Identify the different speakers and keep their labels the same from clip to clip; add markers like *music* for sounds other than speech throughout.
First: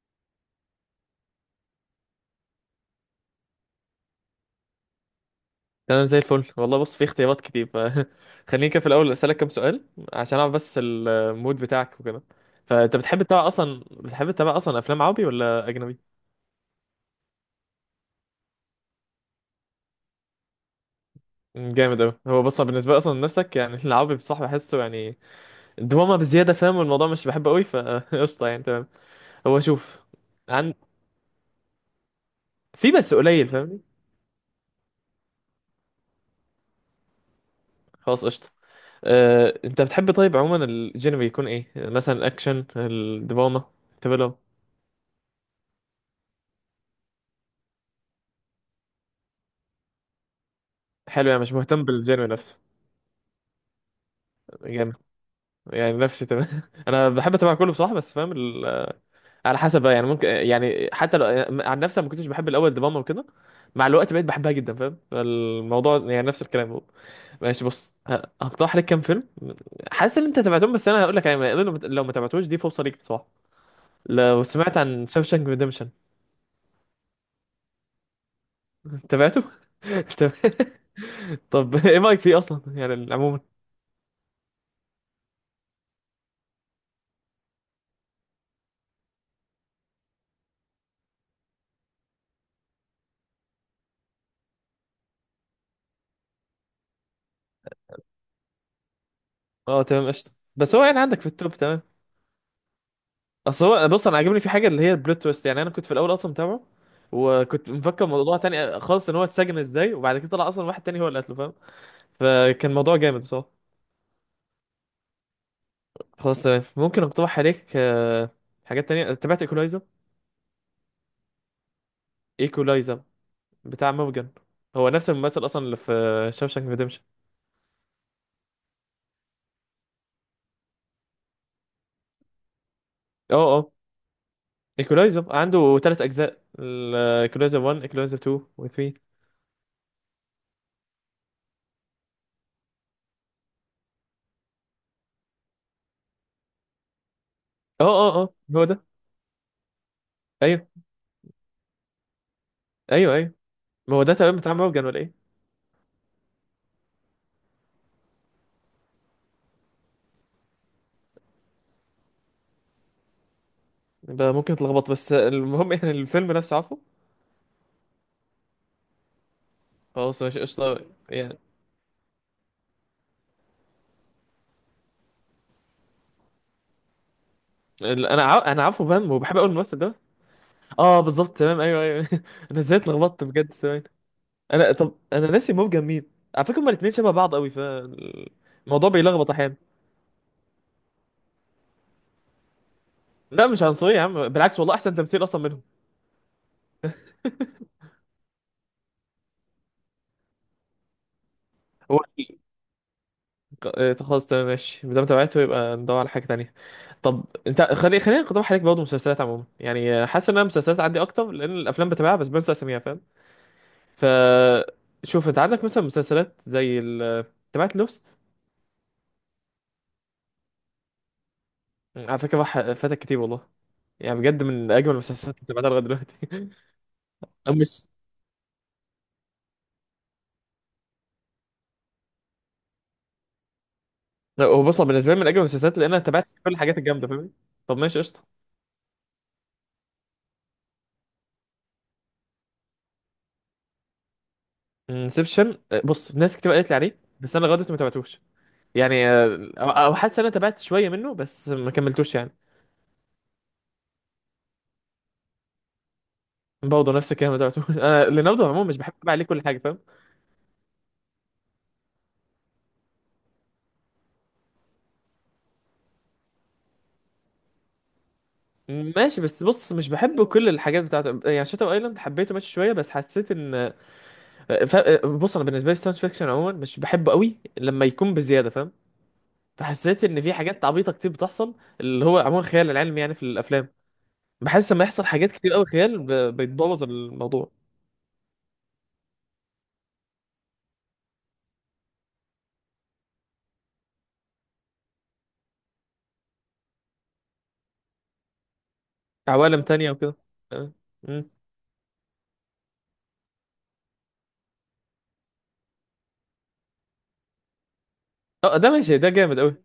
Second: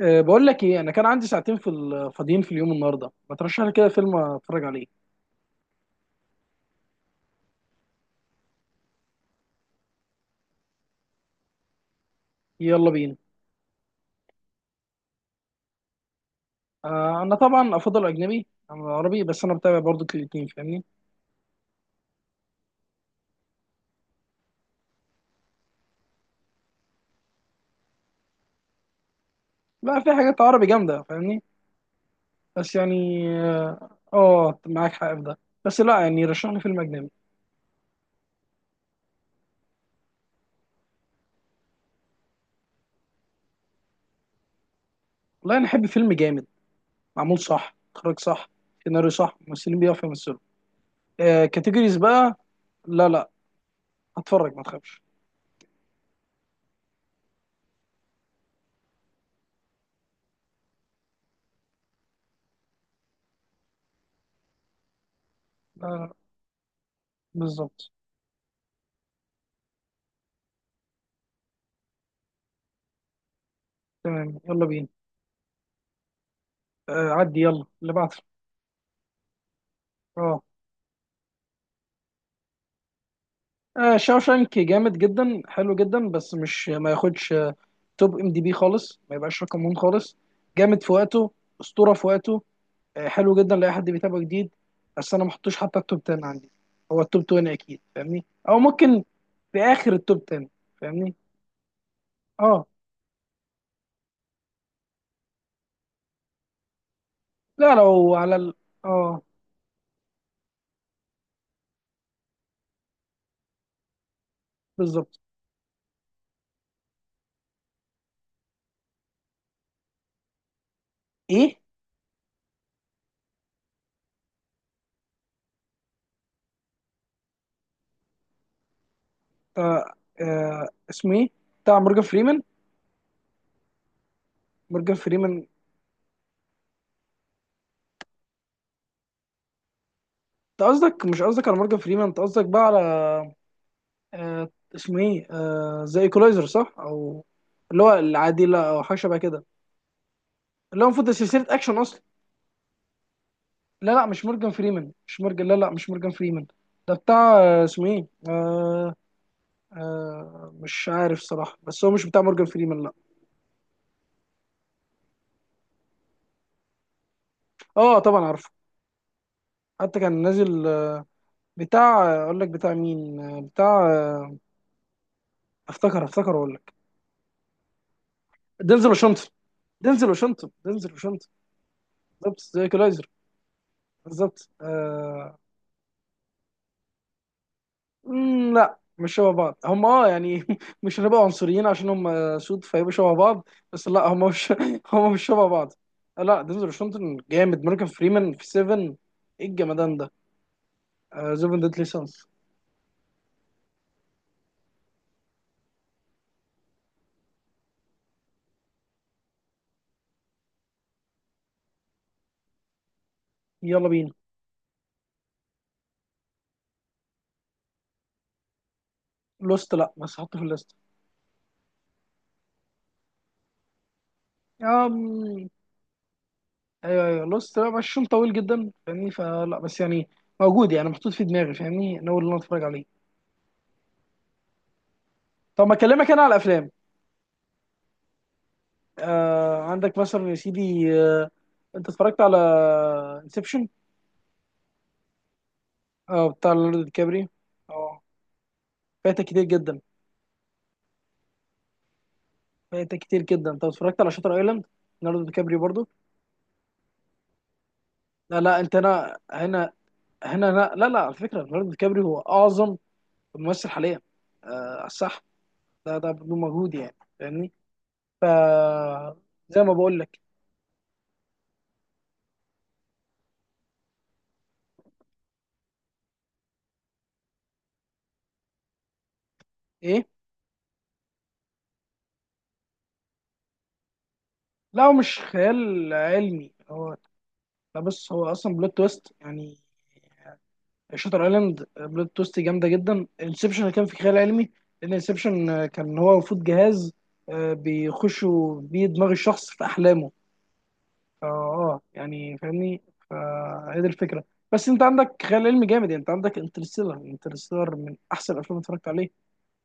Speaker 1: بقول لك ايه. انا كان عندي ساعتين في فاضيين في اليوم النهارده، ما ترشح لي كده فيلم اتفرج عليه.
Speaker 2: تمام، زي الفل والله. بص، في اختيارات كتير فخليني *laughs* كده في الاول اسالك كام سؤال عشان اعرف بس المود بتاعك وكده.
Speaker 1: يلا
Speaker 2: فانت
Speaker 1: بينا.
Speaker 2: بتحب تتابع اصلا، افلام عربي ولا اجنبي؟
Speaker 1: انا طبعا افضل اجنبي عن العربي، بس انا بتابع برضو الاتنين، فاهمني؟
Speaker 2: جامد اوي. هو بص، أنا بالنسبه لي اصلا نفسك يعني *laughs* العربي بصح بحسه يعني دراما بزياده، فاهم؟ والموضوع مش بحبه قوي فقشطه *laughs* يعني. تمام، هو
Speaker 1: بقى
Speaker 2: شوف.
Speaker 1: في حاجات عربي
Speaker 2: عن
Speaker 1: جامده، فاهمني؟ بس
Speaker 2: في بس
Speaker 1: يعني
Speaker 2: قليل فاهمني.
Speaker 1: معاك حق في ده. بس لا، يعني رشح لي فيلم اجنبي.
Speaker 2: خلاص قشطه. انت بتحب طيب عموما الجينري يكون ايه؟ مثلا الاكشن، الدراما، ثريلر.
Speaker 1: والله انا احب فيلم جامد، معمول صح، اخراج صح، سيناريو صح، ممثلين بيعرفوا يمثلوا.
Speaker 2: حلو، يعني مش مهتم
Speaker 1: كاتيجوريز
Speaker 2: بالجينري
Speaker 1: بقى.
Speaker 2: نفسه.
Speaker 1: لا لا، هتفرج ما
Speaker 2: جامد
Speaker 1: تخافش.
Speaker 2: يعني نفسي. تمام، *laughs* انا بحب اتابع كله بصراحه، بس فاهم على حسب بقى. يعني ممكن يعني حتى لو عن نفسي، أنا ما كنتش بحب الاول دراما وكده، مع الوقت بقيت بحبها جدا، فاهم
Speaker 1: لا
Speaker 2: الموضوع؟
Speaker 1: لا،
Speaker 2: يعني نفس الكلام هو. ماشي
Speaker 1: بالظبط.
Speaker 2: بص، هقترح لك كام فيلم. حاسس ان انت تابعتهم بس انا هقول لك، يعني لو ما لو ما تابعتوش دي فرصه ليك بصراحه.
Speaker 1: تمام،
Speaker 2: لو
Speaker 1: يلا
Speaker 2: سمعت
Speaker 1: بينا.
Speaker 2: عن شاوشانك ريديمشن.
Speaker 1: عدي، يلا اللي بعده.
Speaker 2: تابعته.
Speaker 1: اه.
Speaker 2: *laughs* طب ايه رايك فيه اصلا يعني عموما؟
Speaker 1: شاوشانك جامد جدا، حلو جدا، بس مش ما ياخدش توب ام دي بي خالص، ما يبقاش رقم ون خالص. جامد في وقته، اسطوره في وقته. حلو جدا لاي حد بيتابع جديد. بس انا ما احطوش حتى التوب 10 عندي، هو التوب 20 اكيد، فاهمني، او ممكن في
Speaker 2: اه
Speaker 1: اخر
Speaker 2: تمام
Speaker 1: التوب
Speaker 2: قشطه.
Speaker 1: 10.
Speaker 2: بس هو يعني
Speaker 1: فاهمني.
Speaker 2: عندك في التوب، تمام.
Speaker 1: اه.
Speaker 2: اصل هو بص، انا عاجبني في حاجه اللي هي البلوت تويست. يعني انا كنت في الاول اصلا متابعه وكنت
Speaker 1: لا،
Speaker 2: مفكر
Speaker 1: لو على
Speaker 2: موضوع
Speaker 1: ال...
Speaker 2: تاني خالص، ان
Speaker 1: اه
Speaker 2: هو اتسجن ازاي، وبعد كده طلع اصلا واحد تاني هو اللي قتله فاهم. فكان موضوع جامد بصراحه.
Speaker 1: بالظبط.
Speaker 2: خلاص تمام، ممكن اقترح عليك حاجات تانية. تابعت ايكولايزر؟
Speaker 1: ايه.
Speaker 2: ايكولايزر بتاع موجن، هو نفس الممثل اصلا اللي في شاوشانك ريديمشن.
Speaker 1: آه اسمه ايه؟ بتاع مورجان فريمان،
Speaker 2: اه اه.
Speaker 1: مورجان
Speaker 2: ايكولايزر
Speaker 1: فريمان.
Speaker 2: عنده ثلاث اجزاء: ايكولايزر 1، ايكولايزر 2 و 3.
Speaker 1: انت قصدك، مش قصدك على مورجان فريمان، انت قصدك بقى على آه اسمه ايه؟ زي ايكولايزر صح، او اللي
Speaker 2: اه
Speaker 1: هو
Speaker 2: اه اه هو
Speaker 1: العادله او
Speaker 2: ده.
Speaker 1: حاجه شبه كده،
Speaker 2: ايوه
Speaker 1: اللي هو المفروض ده سلسله اكشن اصلا.
Speaker 2: ايوه ايوه.
Speaker 1: لا
Speaker 2: ما هو
Speaker 1: لا،
Speaker 2: ده
Speaker 1: مش
Speaker 2: تمام،
Speaker 1: مورجان
Speaker 2: بتاع موجن
Speaker 1: فريمان،
Speaker 2: ولا
Speaker 1: مش
Speaker 2: ايه؟
Speaker 1: مورجان، لا لا، مش مورجان فريمان. ده بتاع اسمه ايه؟ مش عارف صراحه، بس هو مش بتاع مورجان فريمان، لا.
Speaker 2: يبقى ممكن تلخبط، بس المهم يعني الفيلم نفسه عارفه.
Speaker 1: اه طبعا عارفه، حتى كان
Speaker 2: خلاص ماشي
Speaker 1: نازل
Speaker 2: قشطة. يعني
Speaker 1: بتاع اقول لك بتاع مين بتاع افتكر اقول لك.
Speaker 2: انا عارف، انا
Speaker 1: دينزل
Speaker 2: عارفه فاهم،
Speaker 1: واشنطن،
Speaker 2: وبحب اقول الممثل ده.
Speaker 1: دينزل واشنطن، دينزل
Speaker 2: اه
Speaker 1: واشنطن.
Speaker 2: بالظبط تمام، ايوه ايوه.
Speaker 1: بالظبط،
Speaker 2: *laughs* انا
Speaker 1: زي
Speaker 2: ازاي
Speaker 1: ايكولايزر،
Speaker 2: اتلخبطت بجد؟ ثواني.
Speaker 1: بالظبط
Speaker 2: انا طب انا ناسي، موجة مين على فكرة؟ هما الاتنين شبه بعض قوي
Speaker 1: لا،
Speaker 2: فالموضوع
Speaker 1: مش
Speaker 2: بيلخبط
Speaker 1: شبه بعض.
Speaker 2: احيانا.
Speaker 1: هم يعني *laughs* مش هنبقى عنصريين عشان هم سود فيبقوا شبه
Speaker 2: لا
Speaker 1: بعض،
Speaker 2: مش
Speaker 1: بس
Speaker 2: عنصرية يا
Speaker 1: لا، هم
Speaker 2: عم،
Speaker 1: مش،
Speaker 2: بالعكس والله
Speaker 1: *laughs*
Speaker 2: احسن
Speaker 1: هم مش
Speaker 2: تمثيل اصلا
Speaker 1: شبه
Speaker 2: منهم.
Speaker 1: بعض. لا، دينزل واشنطن جامد، مورجان فريمان في 7، ايه الجمدان ده، زيفن ديتلي
Speaker 2: هو
Speaker 1: سانس.
Speaker 2: خلاص تمام ماشي، ما دام تابعته يبقى ندور على حاجة تانية. طب انت خلينا نقترح عليك برضه مسلسلات عموما، يعني حاسس ان انا مسلسلات عندي اكتر، لان الافلام بتابعها بس بنسى اساميها فاهم.
Speaker 1: يلا
Speaker 2: ف
Speaker 1: بينا.
Speaker 2: شوف، انت عندك مثلا مسلسلات زي تبعت لوست؟
Speaker 1: لوست، لا بس حطه في الليست.
Speaker 2: على فكره راح فاتك كتير والله. يعني بجد من اجمل المسلسلات اللي
Speaker 1: أم...
Speaker 2: تابعتها لغايه دلوقتي. *laughs*
Speaker 1: ايوه ايوه،
Speaker 2: أو
Speaker 1: لوست لا، بس
Speaker 2: مش
Speaker 1: عشان طويل جدا فاهمني، فلا، بس يعني موجود، يعني محطوط في دماغي، فاهمني، ناوي ان انا اتفرج عليه.
Speaker 2: لا، هو بص هو بالنسبه لي من اجمل
Speaker 1: طب ما
Speaker 2: المسلسلات، لان انا
Speaker 1: اكلمك انا
Speaker 2: تابعت
Speaker 1: على
Speaker 2: كل
Speaker 1: الافلام.
Speaker 2: الحاجات الجامده فاهمني. طب ماشي قشطه.
Speaker 1: عندك مثلا يا سيدي انت اتفرجت على انسبشن؟
Speaker 2: انسبشن. بص
Speaker 1: اه
Speaker 2: ناس
Speaker 1: بتاع
Speaker 2: كتير قالت لي
Speaker 1: ليوناردو دي
Speaker 2: عليه
Speaker 1: كابري.
Speaker 2: بس انا لغايه دلوقتي ما
Speaker 1: اه،
Speaker 2: تابعتوش. يعني
Speaker 1: فايتك كتير
Speaker 2: آه، او
Speaker 1: جدا،
Speaker 2: أو حاسس ان انا تابعت شويه منه بس ما كملتوش يعني.
Speaker 1: فايتك كتير جدا. انت اتفرجت على شاتر ايلاند؟ ليوناردو دي كابري برضو.
Speaker 2: برضه نفس الكلام، ما تابعتوش. *laughs* انا
Speaker 1: لا
Speaker 2: ليناردو
Speaker 1: لا
Speaker 2: عموما
Speaker 1: انت،
Speaker 2: مش بحب اتابع
Speaker 1: هنا
Speaker 2: عليه كل حاجه
Speaker 1: هنا،
Speaker 2: فاهم.
Speaker 1: هنا لا لا, لا، على فكره ليوناردو دي كابري هو اعظم ممثل حاليا. آه صح، ده بدون مجهود يعني فاهمني.
Speaker 2: ماشي بس
Speaker 1: زي ما
Speaker 2: بص، مش
Speaker 1: بقول لك.
Speaker 2: بحب كل الحاجات بتاعته يعني. شاتر ايلاند حبيته ماشي شويه، بس حسيت ان ف... آه، بص انا بالنسبه لي ساينس فيكشن عموما مش بحبه قوي لما يكون بزياده فاهم. فحسيت
Speaker 1: ايه.
Speaker 2: ان في حاجات عبيطه كتير بتحصل، اللي هو عموما خيال العلمي يعني في الافلام. بحس
Speaker 1: لا،
Speaker 2: لما
Speaker 1: هو
Speaker 2: يحصل
Speaker 1: مش
Speaker 2: حاجات كتير قوي
Speaker 1: خيال
Speaker 2: خيال
Speaker 1: علمي،
Speaker 2: بيتبوظ
Speaker 1: هو
Speaker 2: الموضوع.
Speaker 1: لا، بص، هو اصلا بلوت تويست، يعني شاتر ايلاند بلوت توست جامده جدا. انسبشن كان في خيال علمي، لان انسبشن كان هو المفروض جهاز بيخشوا بيه دماغ الشخص
Speaker 2: عوالم
Speaker 1: في
Speaker 2: تانية
Speaker 1: احلامه.
Speaker 2: وكده. تمام. مم.
Speaker 1: يعني فاهمني، فهي دي الفكره. بس انت عندك خيال علمي جامد، يعني انت عندك انترستيلر، انترستيلر من احسن الافلام
Speaker 2: اه
Speaker 1: اللي
Speaker 2: ده
Speaker 1: اتفرجت
Speaker 2: ماشي، ده
Speaker 1: عليه.
Speaker 2: جامد قوي.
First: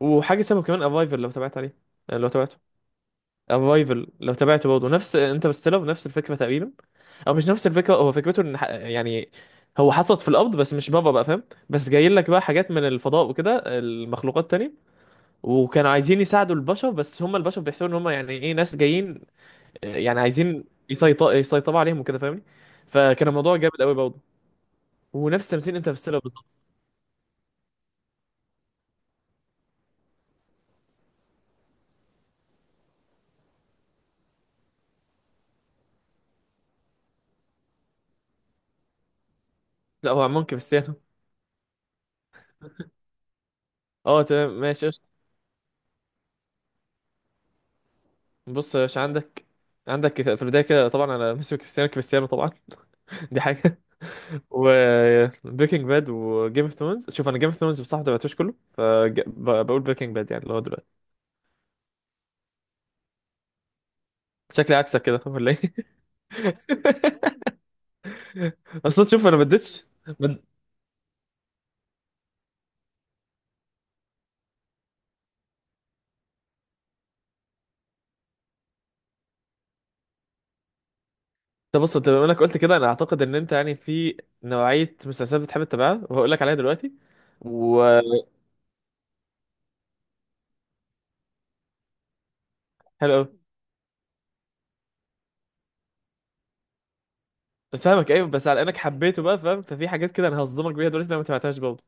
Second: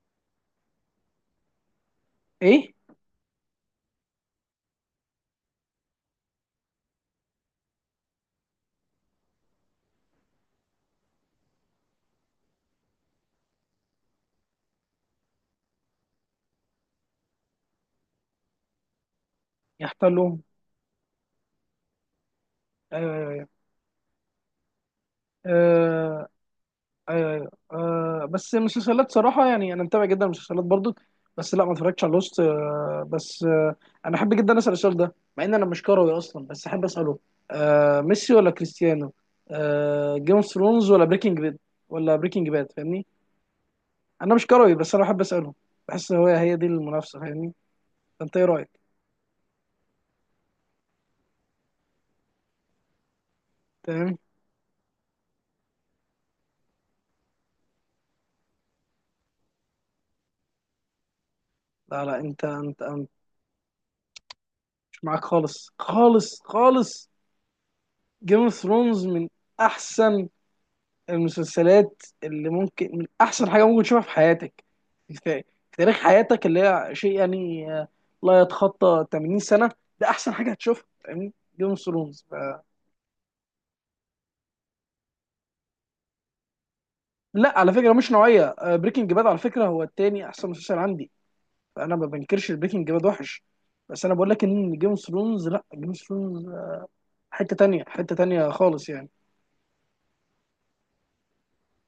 Speaker 2: وحاجه شبه كمان، افايفر لو تابعت عليه. لو تابعته.
Speaker 1: ايه.
Speaker 2: افايفل لو تابعته برضه نفس انترستيلر، نفس الفكره تقريبا. او مش نفس الفكره، هو فكرته ان يعني هو حصلت في الارض بس مش بابا بقى فاهم. بس جايين لك بقى حاجات من الفضاء وكده، المخلوقات تاني، وكانوا عايزين يساعدوا البشر، بس هم البشر بيحسوا ان هم يعني ايه، ناس جايين. يعني
Speaker 1: يحتلهم.
Speaker 2: عايزين يسيطروا عليهم وكده فاهمني. فكان
Speaker 1: آه
Speaker 2: الموضوع جامد قوي برضه. ونفس تمثيل انترستيلر
Speaker 1: آه
Speaker 2: بالظبط.
Speaker 1: ايوه ايوه بس المسلسلات صراحه، يعني انا متابع جدا المسلسلات برضو. بس لا ما اتفرجتش على لوست بس انا احب جدا اسال السؤال ده مع ان انا مش كروي اصلا، بس احب اساله. ميسي ولا كريستيانو؟
Speaker 2: لا هو
Speaker 1: جيم اوف
Speaker 2: عمون
Speaker 1: ثرونز
Speaker 2: كريستيانو.
Speaker 1: ولا بريكنج باد؟ ولا بريكنج باد، فاهمني؟
Speaker 2: اه
Speaker 1: انا مش
Speaker 2: تمام
Speaker 1: كروي
Speaker 2: ماشي
Speaker 1: بس انا
Speaker 2: قشطة.
Speaker 1: احب اساله، بحس هو هي دي المنافسه، فاهمني. فانت ايه رايك؟
Speaker 2: بص يا باشا، عندك في البدايه كده، طبعا انا ميسي كريستيانو، كريستيانو طبعا. *laughs* دي حاجه.
Speaker 1: تمام.
Speaker 2: وبريكنج باد وجيم اوف ثرونز، شوف انا جيم اوف ثرونز بصراحه ما تابعتوش كله، فبقول بريكنج باد يعني اللي هو دلوقتي.
Speaker 1: لا لا، انت
Speaker 2: شكلي عكسك
Speaker 1: مش
Speaker 2: كده، *laughs*
Speaker 1: معاك،
Speaker 2: طب ولا
Speaker 1: خالص
Speaker 2: ايه؟
Speaker 1: خالص خالص.
Speaker 2: *laughs*
Speaker 1: جيم اوف ثرونز
Speaker 2: اصل شوف
Speaker 1: من
Speaker 2: انا ما اديتش
Speaker 1: احسن
Speaker 2: ما-
Speaker 1: المسلسلات، اللي ممكن، من احسن حاجه ممكن تشوفها في حياتك، في في تاريخ حياتك، اللي هي شيء يعني لا يتخطى 80 سنه. ده احسن حاجه هتشوفها، فاهمني، جيم اوف
Speaker 2: طب بص انت بما
Speaker 1: ثرونز.
Speaker 2: انك قلت كده، انا اعتقد ان انت يعني في نوعيه مسلسلات بتحب تتابعها، وهقول لك عليها دلوقتي.
Speaker 1: لا، على
Speaker 2: و
Speaker 1: فكره مش نوعيه بريكنج باد، على فكره هو التاني احسن مسلسل عندي، فانا ما بنكرش بريكنج باد
Speaker 2: حلو قوي.
Speaker 1: وحش. بس انا بقول لك ان جيم اوف ثرونز، لا جيم اوف ثرونز حته تانية،
Speaker 2: فاهمك،
Speaker 1: حته
Speaker 2: ايوه بس
Speaker 1: تانية
Speaker 2: على انك
Speaker 1: خالص يعني.
Speaker 2: حبيته بقى فاهم، ففي حاجات كده انا هصدمك بيها دلوقتي لو ما تابعتهاش برضه.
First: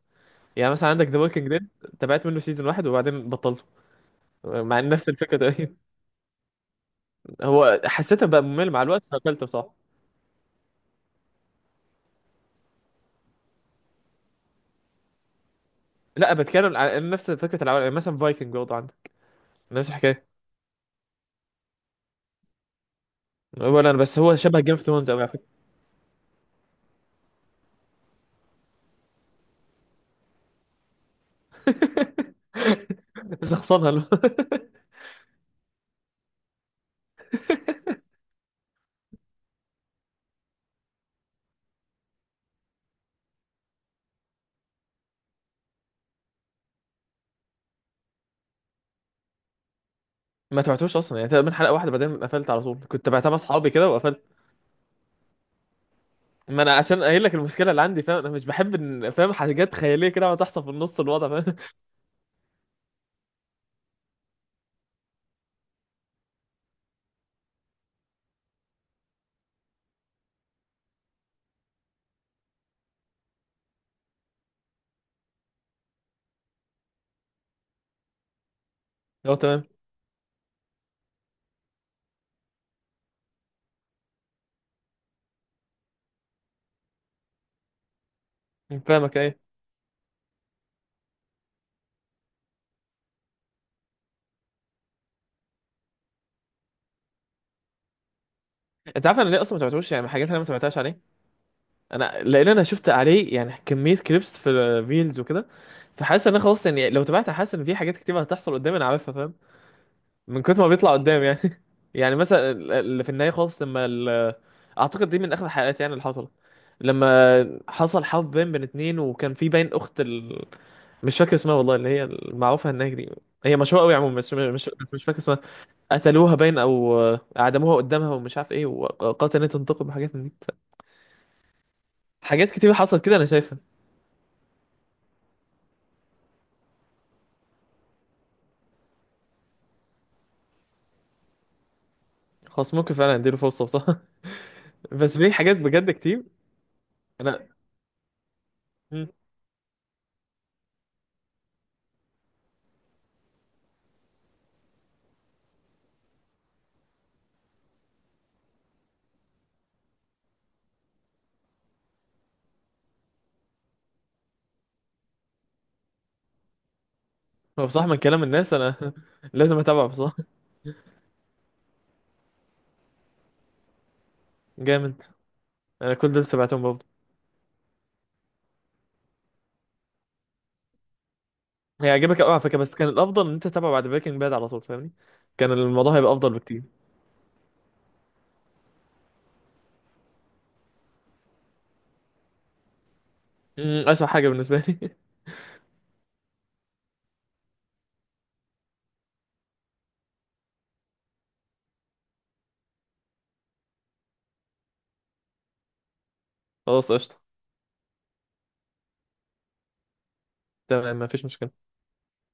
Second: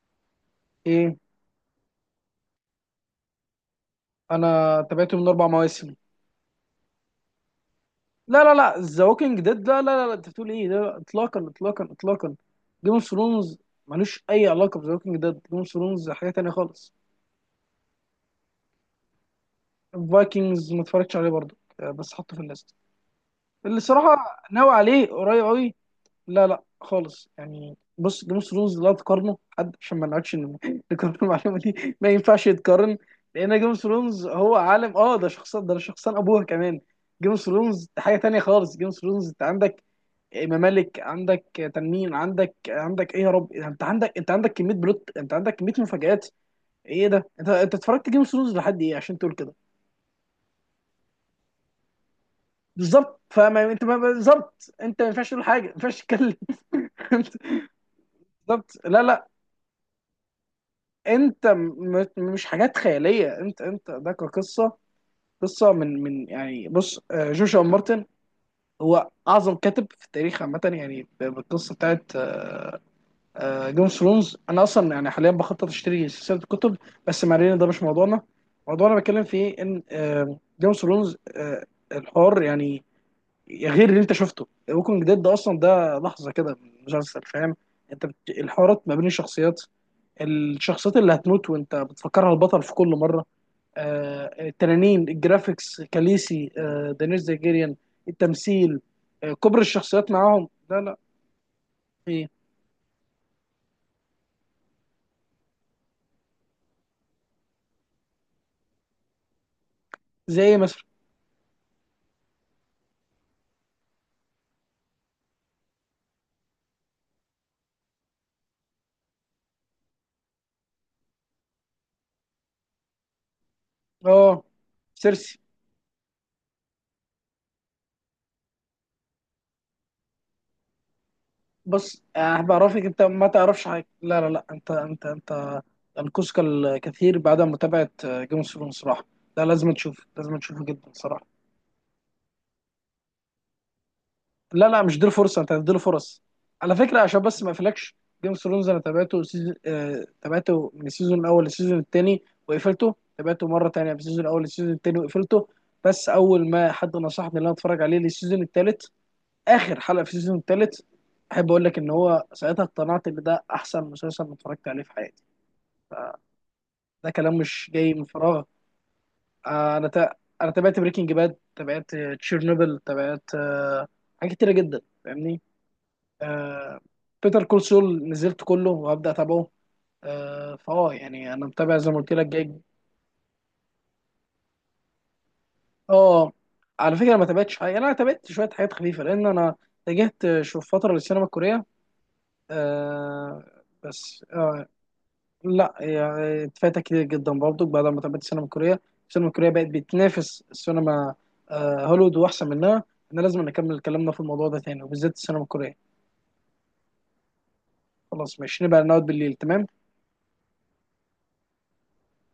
Speaker 2: يعني مثلا عندك
Speaker 1: ايه.
Speaker 2: ذا ووكينج ديد. تابعت منه سيزون واحد وبعدين بطلته، مع
Speaker 1: انا
Speaker 2: إن نفس
Speaker 1: تابعته من
Speaker 2: الفكره
Speaker 1: اربع
Speaker 2: تقريبا.
Speaker 1: مواسم
Speaker 2: هو حسيت إنه بقى
Speaker 1: لا لا
Speaker 2: ممل
Speaker 1: لا،
Speaker 2: مع
Speaker 1: ذا
Speaker 2: الوقت
Speaker 1: ووكينج
Speaker 2: فقفلته
Speaker 1: ديد،
Speaker 2: بصراحه.
Speaker 1: لا لا لا لا، انت بتقول ايه؟ لا لا، اطلاقا اطلاقا اطلاقا. جيم اوف ثرونز ملوش اي علاقه بذا ووكينج ديد، جيم اوف ثرونز حاجه
Speaker 2: لا
Speaker 1: تانية
Speaker 2: بتكلم
Speaker 1: خالص.
Speaker 2: على نفس فكره العوالم، يعني مثلا فايكنج برضه عندك نفس الحكايه.
Speaker 1: فايكنجز ما اتفرجتش عليه برضه بس حطه في الليست، اللي
Speaker 2: ولا انا بس،
Speaker 1: صراحه
Speaker 2: هو شبه جيم
Speaker 1: ناوي
Speaker 2: اوف
Speaker 1: عليه
Speaker 2: ثرونز قوي على فكره.
Speaker 1: قريب قوي. لا لا خالص، يعني بص، جيم اوف ثرونز لا تقارنه حد، عشان ما نقعدش *laughs* نكرر المعلومه دي، ما ينفعش يتقارن.
Speaker 2: *laughs*
Speaker 1: لان جيم اوف
Speaker 2: شخصنها.
Speaker 1: ثرونز هو عالم، ده شخصان، ده شخصان ابوها كمان. جيم اوف ثرونز حاجه تانية خالص. جيم اوف ثرونز انت عندك ممالك، عندك تنمين، عندك ايه يا رب، انت عندك كميه بلوت، انت عندك كميه مفاجآت. ايه ده، انت اتفرجت جيم اوف ثرونز لحد ايه عشان تقول كده؟
Speaker 2: *laughs* ما تبعتوش اصلا يعني، تقريبا حلقه واحده بعدين قفلت على طول. كنت
Speaker 1: بالظبط،
Speaker 2: تبعتها مع اصحابي
Speaker 1: فما انت
Speaker 2: كده
Speaker 1: ما-
Speaker 2: وقفلت.
Speaker 1: بالظبط انت ما ينفعش تقول حاجه، ما ينفعش تتكلم.
Speaker 2: ما انا اصلا
Speaker 1: *laughs*
Speaker 2: قايل لك المشكله اللي عندي فاهم، انا مش بحب
Speaker 1: بالظبط، لا لا،
Speaker 2: فاهم، حاجات خياليه كده وتحصل تحصل في النص الوضع
Speaker 1: انت
Speaker 2: فاهم.
Speaker 1: مش حاجات خياليه، انت ده كقصه، قصه من يعني بص جوشوا مارتن هو اعظم كاتب في التاريخ عامه، يعني بالقصه بتاعت جيم اوف ثرونز. انا اصلا يعني حاليا بخطط اشتري سلسله الكتب، بس ما علينا ده مش موضوعنا، موضوعنا بتكلم
Speaker 2: *laughs* هو
Speaker 1: فيه
Speaker 2: تمام.
Speaker 1: ان جيم اوف ثرونز الحوار يعني غير. اللي انت شفته ووكينج ديد ده اصلا ده لحظه كده من المسلسل، فاهم. الحوارات ما بين
Speaker 2: فاهمك، ايه.
Speaker 1: الشخصيات، الشخصيات اللي هتموت وانت بتفكرها البطل في كل مره، التنانين، الجرافيكس، كاليسي، دانيس زيجيريان، التمثيل،
Speaker 2: انت عارف انا ليه اصلا
Speaker 1: كبر
Speaker 2: ما تبعتوش يعني،
Speaker 1: الشخصيات
Speaker 2: حاجات انا ما
Speaker 1: معاهم.
Speaker 2: تبعتهاش
Speaker 1: لا لا.
Speaker 2: عليه؟ انا
Speaker 1: إيه؟
Speaker 2: لان انا شفت عليه يعني كميه كليبس في فيلز وكده. فحاسس ان انا خلاص يعني لو تبعت، حاسس ان في حاجات كتير هتحصل قدامي انا عارفها فاهم، من
Speaker 1: زي
Speaker 2: كتر ما
Speaker 1: مثلا.
Speaker 2: بيطلع قدام يعني. *laughs* يعني مثلا اللي في النهاية خالص، لما اعتقد دي من اخر الحلقات يعني اللي حصلت، لما حصل حب بين اتنين وكان في باين اخت مش فاكر اسمها والله، اللي هي المعروفة هناك دي. هي مشهورة قوي عموما، بس
Speaker 1: اه،
Speaker 2: مش بس مش فاكر
Speaker 1: سيرسي.
Speaker 2: اسمها. قتلوها باين او اعدموها قدامها ومش عارف ايه، وقالت ان هي تنتقم وحاجات من دي
Speaker 1: بص
Speaker 2: حاجات كتير
Speaker 1: بعرفك انت
Speaker 2: حصلت كده انا
Speaker 1: ما
Speaker 2: شايفها.
Speaker 1: تعرفش حاجه، لا لا لا، انت انقذك الكثير بعد متابعه جيم اوف ثرونز صراحه. لا لازم تشوف، لازم تشوفه جدا صراحه.
Speaker 2: خلاص ممكن فعلا اديله فرصة بصراحة.
Speaker 1: لا لا،
Speaker 2: *laughs*
Speaker 1: مش دي
Speaker 2: بس في
Speaker 1: الفرصه، انت
Speaker 2: حاجات
Speaker 1: هتديله
Speaker 2: بجد
Speaker 1: فرص.
Speaker 2: كتير.
Speaker 1: على فكره عشان بس
Speaker 2: انا،
Speaker 1: ما اقفلكش، جيم اوف ثرونز انا
Speaker 2: مم.
Speaker 1: تابعته سيزون آه تابعته من السيزون الاول للسيزون الثاني وقفلته، تابعته مره ثانيه من السيزون الاول للسيزون الثاني وقفلته. بس اول ما حد نصحني ان انا اتفرج عليه للسيزون الثالث، اخر حلقه في السيزون الثالث، احب اقول لك ان هو ساعتها اقتنعت ان ده احسن مسلسل أنا اتفرجت عليه في حياتي. ده كلام
Speaker 2: هو
Speaker 1: مش
Speaker 2: بصراحة
Speaker 1: جاي
Speaker 2: من
Speaker 1: من
Speaker 2: كلام
Speaker 1: فراغ.
Speaker 2: الناس انا *laughs* لازم
Speaker 1: آه،
Speaker 2: اتابعه
Speaker 1: انا تا...
Speaker 2: بصراحة.
Speaker 1: انا تابعت بريكنج باد، تابعت تشيرنوبل، تابعت حاجات كتيره جدا،
Speaker 2: جامد.
Speaker 1: فاهمني.
Speaker 2: انا كل دول سمعتهم
Speaker 1: آه،
Speaker 2: برضه.
Speaker 1: بيتر كول سول نزلت كله وهبدا اتابعه. آه، فاه يعني انا متابع زي ما قلت
Speaker 2: هيعجبك
Speaker 1: لك
Speaker 2: قوي على
Speaker 1: جاي.
Speaker 2: فكره، بس كان الافضل ان انت تتابعه بعد بريكنج باد على طول فاهمني. كان الموضوع هيبقى افضل
Speaker 1: اه،
Speaker 2: بكتير.
Speaker 1: على فكره ما تابعتش حاجه، يعني انا تابعت شويه حاجات خفيفه لان انا اتجهت شوف فتره للسينما الكوريه. آه،
Speaker 2: اسوء
Speaker 1: بس
Speaker 2: حاجه بالنسبه لي.
Speaker 1: لا يعني اتفاتها كتير جدا برضو. بعد ما تابعت السينما الكورية، السينما الكورية بقت بتنافس السينما هوليوود، وأحسن منها. احنا لازم نكمل كلامنا في الموضوع ده تاني، وبالذات السينما الكورية.
Speaker 2: *laughs* خلاص قشطه.
Speaker 1: خلاص ماشي، نبقى نقعد بالليل، تمام.
Speaker 2: تمام مفيش مشكله.